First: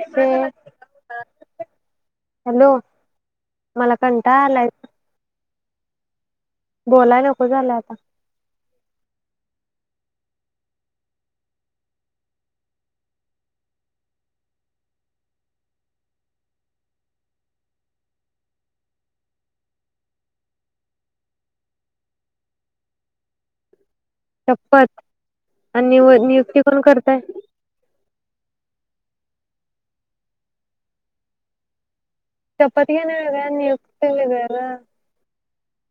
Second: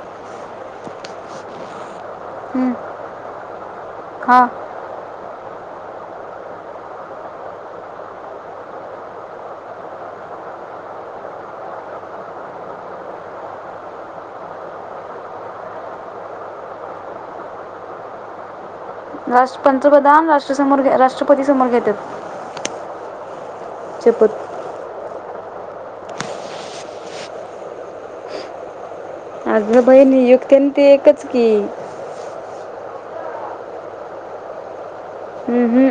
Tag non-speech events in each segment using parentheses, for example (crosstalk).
ह हं, हॅलो मला हा कंटाळा आलाय. बोलाय नको झालं आता रा पंतप्रधान रासमोर राष्ट्रपती समोर घेतात शपथ शपत आणि नि नियुक्ती कोण करताय आग बाई नियुक्तन ते एकच की पतीयन वेगळ आणि नियुक्ती वेगळ ग! हं,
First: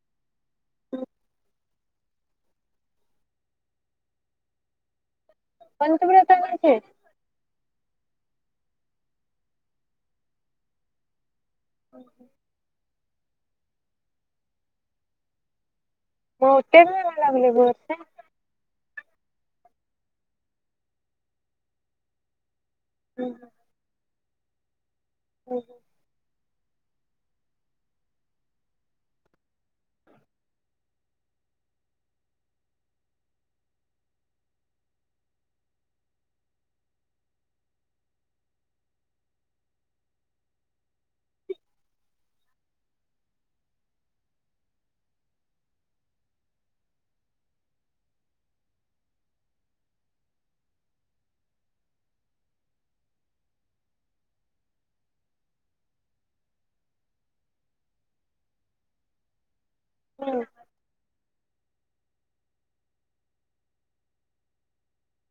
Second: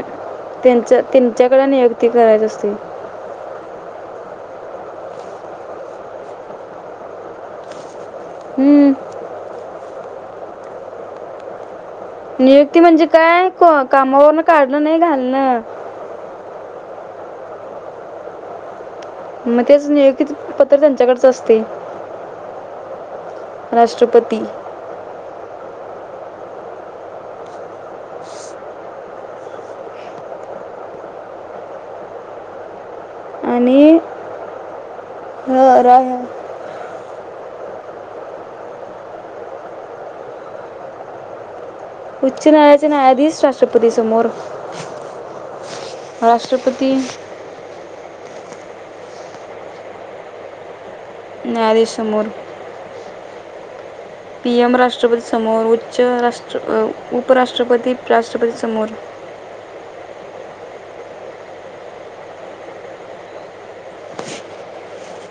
त्यांच्या त्यांच्याकडे नियुक्ती करायची असते. पंतप्रधानाचे? हं. नियुक्ती म्हणजे काय कामावरून काढणं नाही घालणं मठे लागले म मग तेच नियुक्ती च पत्र त्यांच्याकडच असतय हम् राष्ट्रपती हो हो राहा उच्च न्यायालयाचे न्यायाधीश राष्ट्रपतीच्या समोर राष्ट्रपती न्यायाधीश समोर पीएम राष्ट्रपतीसमोर उच्च उपराष्ट्रपती राष्ट्रपतीसमोर हम्!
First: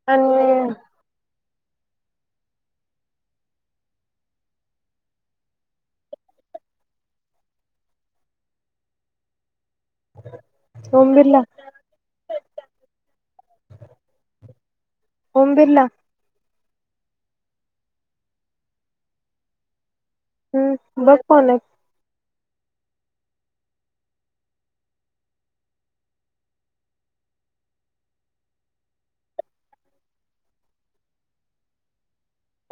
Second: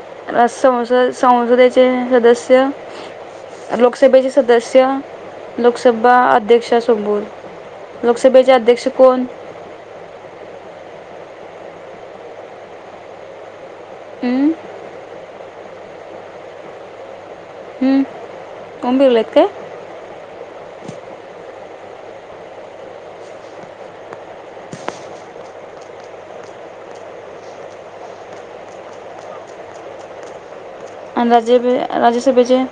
आणि संसद ते सदस्य लोकसभेचे सदस्य लोकसभा अध्यक्षासोबोर लोकसभेचे अध्यक्ष कोण सोहम बिर्ला. ओम बिर्ला कबीलाते हम्म बघ कोण आहेत. आणि राज्यभ राज्यसभाचे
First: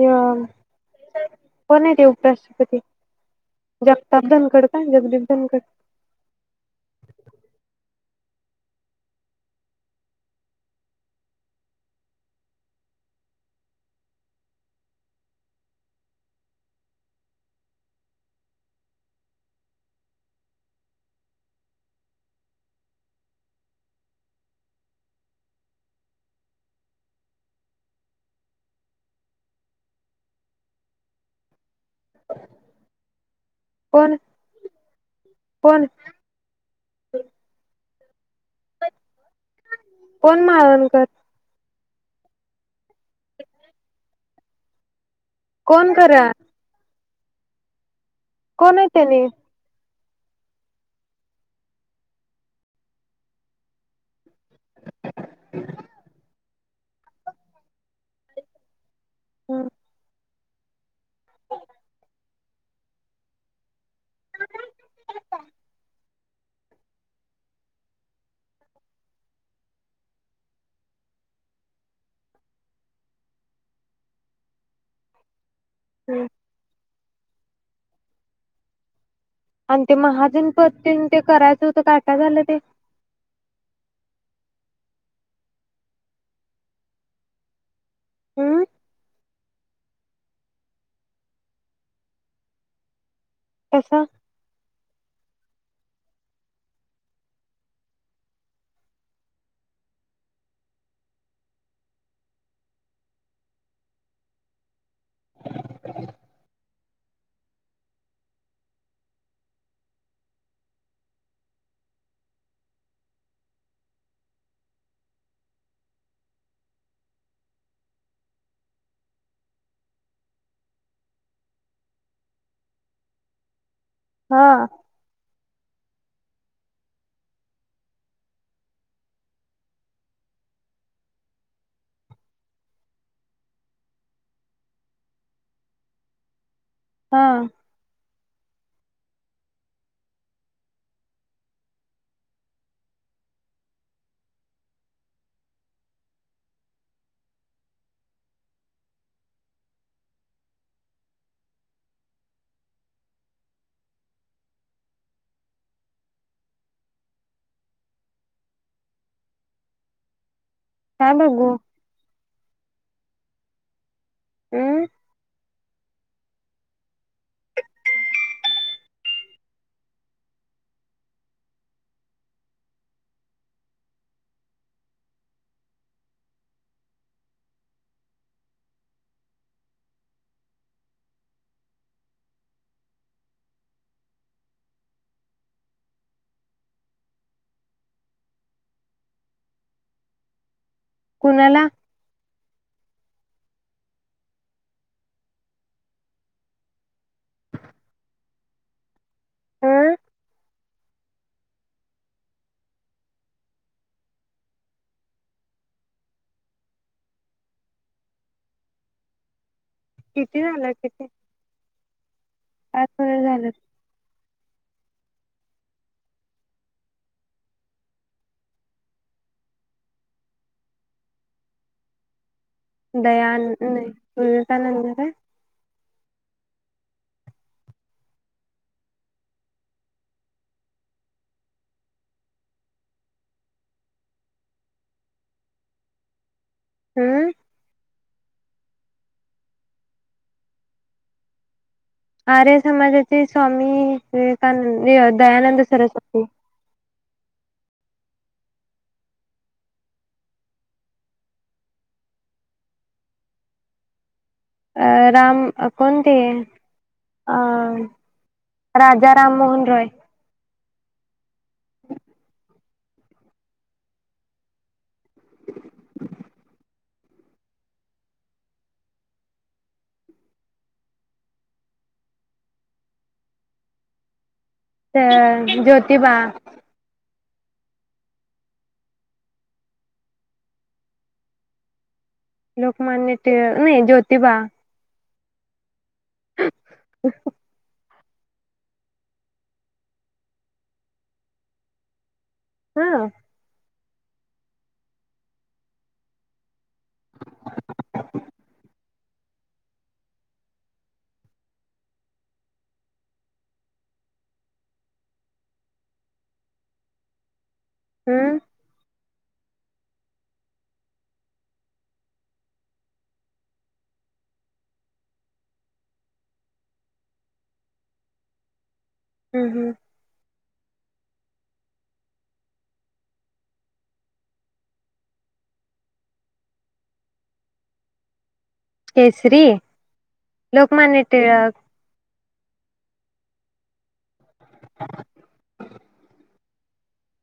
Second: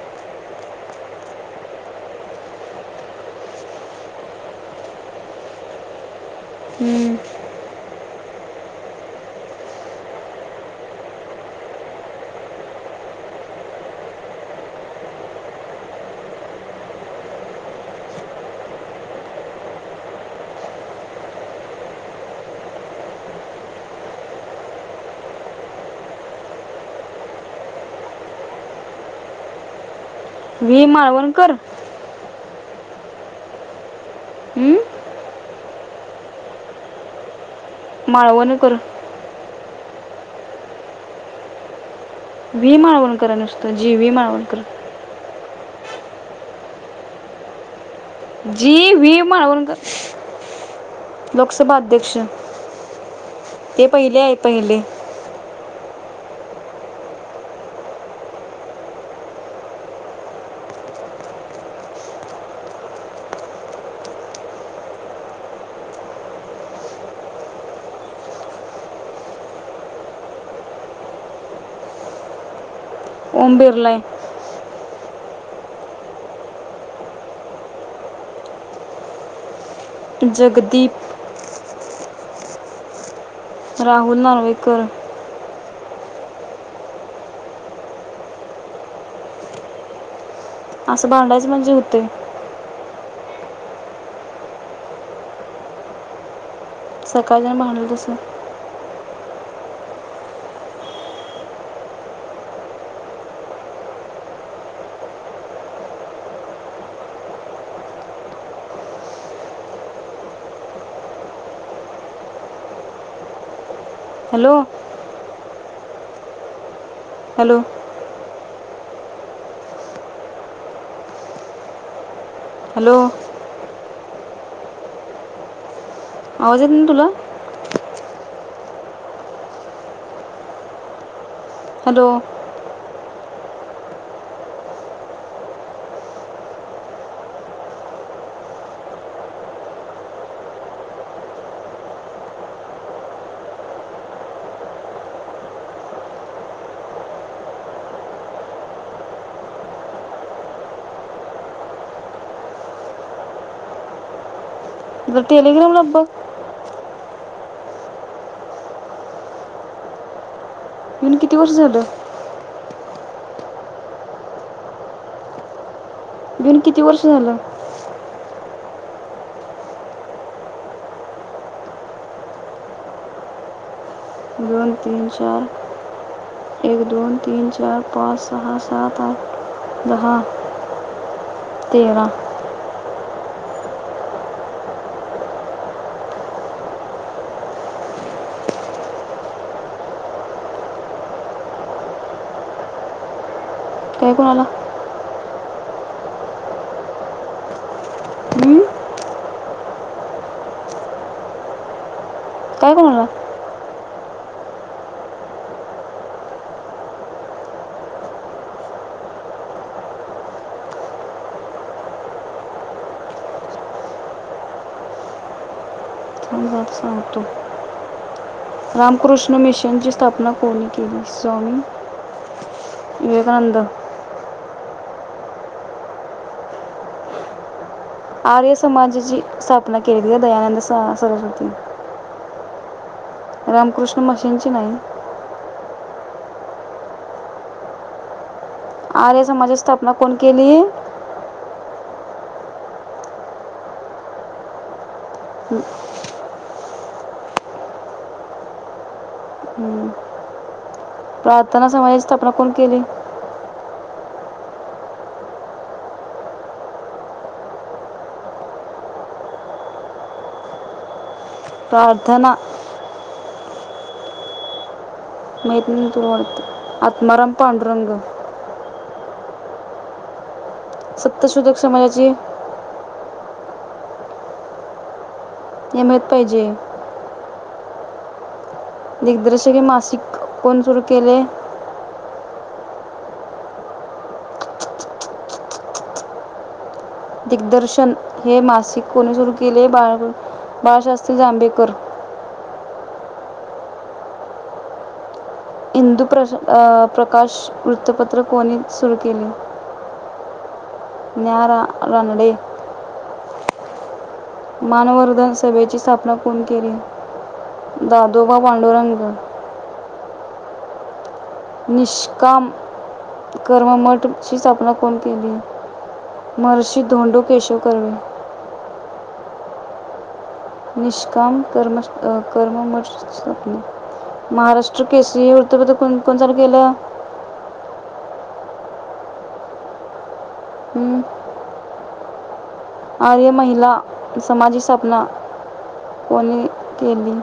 पण कोण आहे ते उपराष्ट्रपती? जगताप धनकडता, जगदीप धनकड हम्म, व्ही माळवणकर. पन हम्म, पन माळवण कर. कोण माळवणकर? व्ही माळवणकर नुसतं जी व्ही माळवणकर. कोण खर? जी व्ही त्याने माळवणकर. लोकसभा अध्यक्ष ते पहिले आहेत. पहिले हम हो ओमबिरलाय हम् आणि ते महाजन जगदीप पत्तीन ते करायचं होतं काय? काय झालं ते? राहुल नार्वेकर. हम असं भांडायच म्हणजे होतयं. कसं? सकाळच्याण भांडलं तसं. हॅलो हॅलो हॅलो हा आवाज येत नाही तुला? हॅलो हा मग टेलीग्रामला बघ. काय येऊन किती वर्ष बघू झालं? हम्म येऊन किती वर्ष झालं? दोन, तीन, चार, एक, दोन, तीन, चार, पाच, सहा, सात, आठ, दहा, तेरा. कोणाला? काय कोणाला? हं? हा काय कोणाला किती झालं किती? पाच वेळा झालं. थांब सांगतो. रामकृष्ण मिशनची स्थापना कोणी केली? स्वामी दयान विवेकानंद नाही. कालंदर काय? आर्य समाजाची स्थापना केलेली आहे दयानंद सा सरस्वती. रामकृष्ण मशींची नाही. हम्म आर्य समाजाची स्थापना कोण केली? आर्य समाजाचे स्वामी विवेकानं--दयानंद सरस्वती. हम्म. प्रार्थना समाजाची स्थापना कोण केली? अ राम कोणते? अ राजाराम मोहन रॉय. प्रार्थना माहित नाही (unintelligible) वाटत आ मरम पांडूरंग सत्तशोधक समाजाची ते हे माहित पाहिजे. दिग्दर्शक हे मासिक कोण सुरू केलंय? लोकमान्य टि नाही ज्योतिबा (inaudible) दिग्दर्शन हे मासिक कोणी सुरू केले बाळ बाळशास्त्री जांबेकर. हा. इंदू प्र अ प्रकाश वृत्तपत्र कोणी सुरू केली? ज्ञा रा रानडे. मानवर्धन सभेची स्थापना कोण केली? हम्म दादोबा वांडुरंग. निष्काम कर्ममठची स्थापना कोण केली? महर्षी धोंडू केशव कर्वे. हम्म, हम्म. निष्काम कर्म अ कर्ममठ स्थापना, महाराष्ट्र केसरी वृतप्रत्र कोण कोण चालू केलं? केसरी? हम्म. लोकमान्य टिळक. आर्य महिला समाजची स्थापना कोणी केली?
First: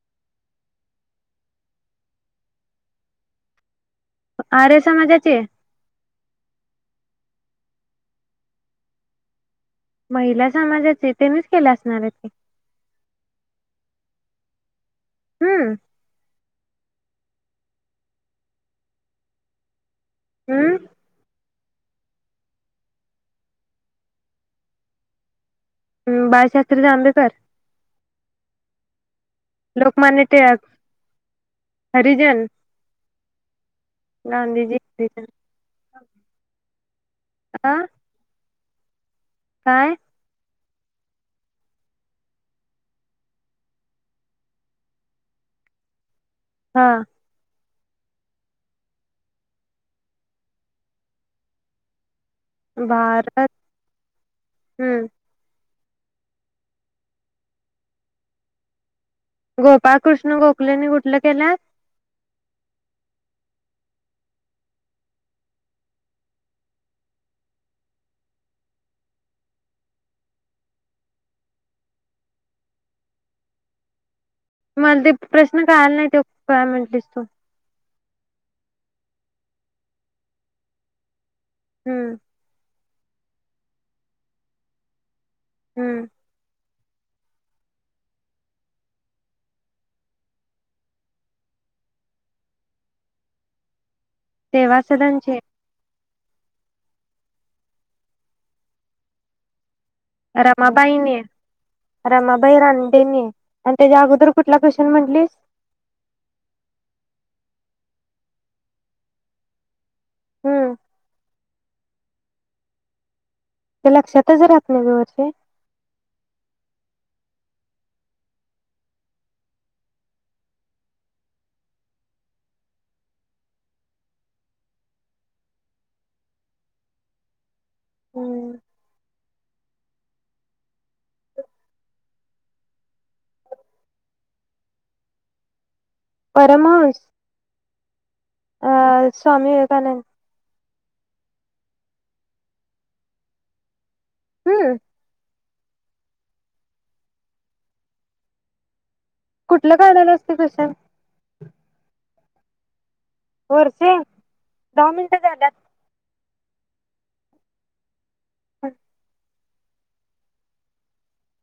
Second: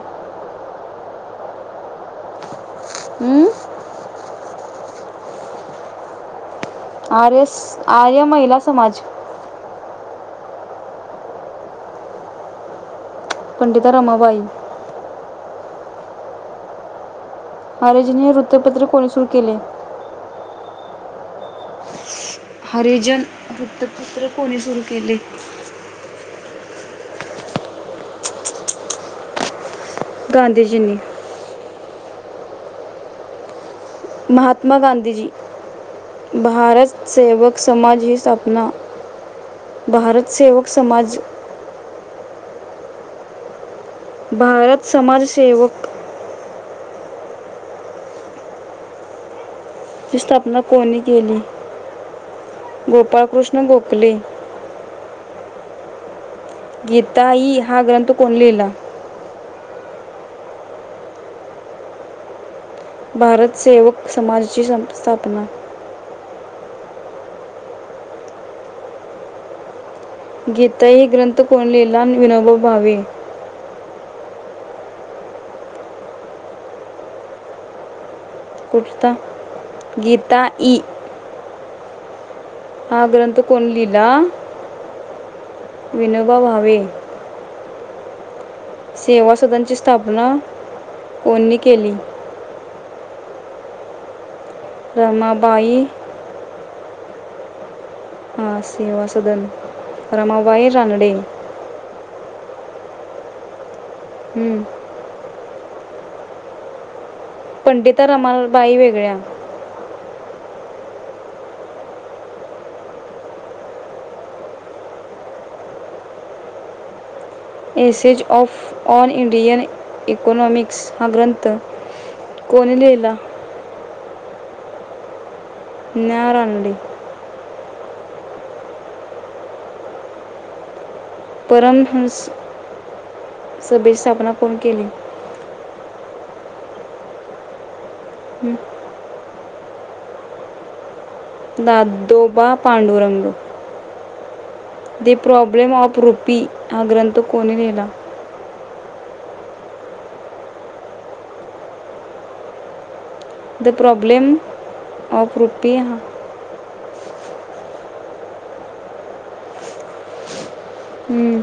अं? आर्य समाज्याची? आर्य स आर्य महिला समाज. महिला समाजाचे तेनीच केले असणार आहेत की. पंडित रमाबाई. हम्म. आरेजीनी वृत्तपत्र कोणी सुरू केले? अं? हरिजन वृत्तपत्र कोणी सुरू केले? बाळशास्त्री जांभेकर. लोकमान्य टिळक. गांधीजींनी हरिजन. गांधीजी महात्मा हरिजन गांधीजी. भारतसेेवक हा समाजी स्था ना काय भारत सेवक समाज भारत समाजसेवक हा. ची स्थापना कोणी केली? भारत गोपाळकृष्ण गोखले. हम्म गीताई हा ग्रंथ कोणी लिहिला? गोपाळकृष्ण गोखलेनी कुठलं केलं? भारतसेेवक समाजाची स्था स्थापना गीताई ग्रंथ कोण लिहला? विनोबा भावे मला ते प्रश्न कळाला नाही त्यो, काय म्हंटलीस तू? कुठता? गीताई. हम्म हा ग्रंथ कोण लिहिला? हम्म विनोबा भावे. सेवासदनची स्थापना कोणी केली? सेवा सदनचे रमाबाई हा सेवासदन रमाबाई रानडे रमाबाईने रमाबाई रानडेनी? आणि तेज्या अगोदर कुठला हम्म. क्वेशन म्हणलीस? पंडिता रमाबाई वेगळ्या हम्म. ते लक्षातच राहात नाही ग म्हणजे. Essays of all Indian economics हा ग्रंथ कोणी लिहिला? न्या रानडे हम्म परमहंस सभेची स्थापना कोण केली? परमहंस? हम्म. अ स्वामी विवेकानंद. दादोबा पांडुरंग. हम्म दी प्रॉब ब्रेम ऑफ रुपी हा ग्रंथ कोणी लिहिला? कुटल काडाल्यास तू क्वेशन? द वरचे प्रॉब्लेम दहा मिनिटं ऑफ झाल्यात रुपी हा (unintelligible) हम्म.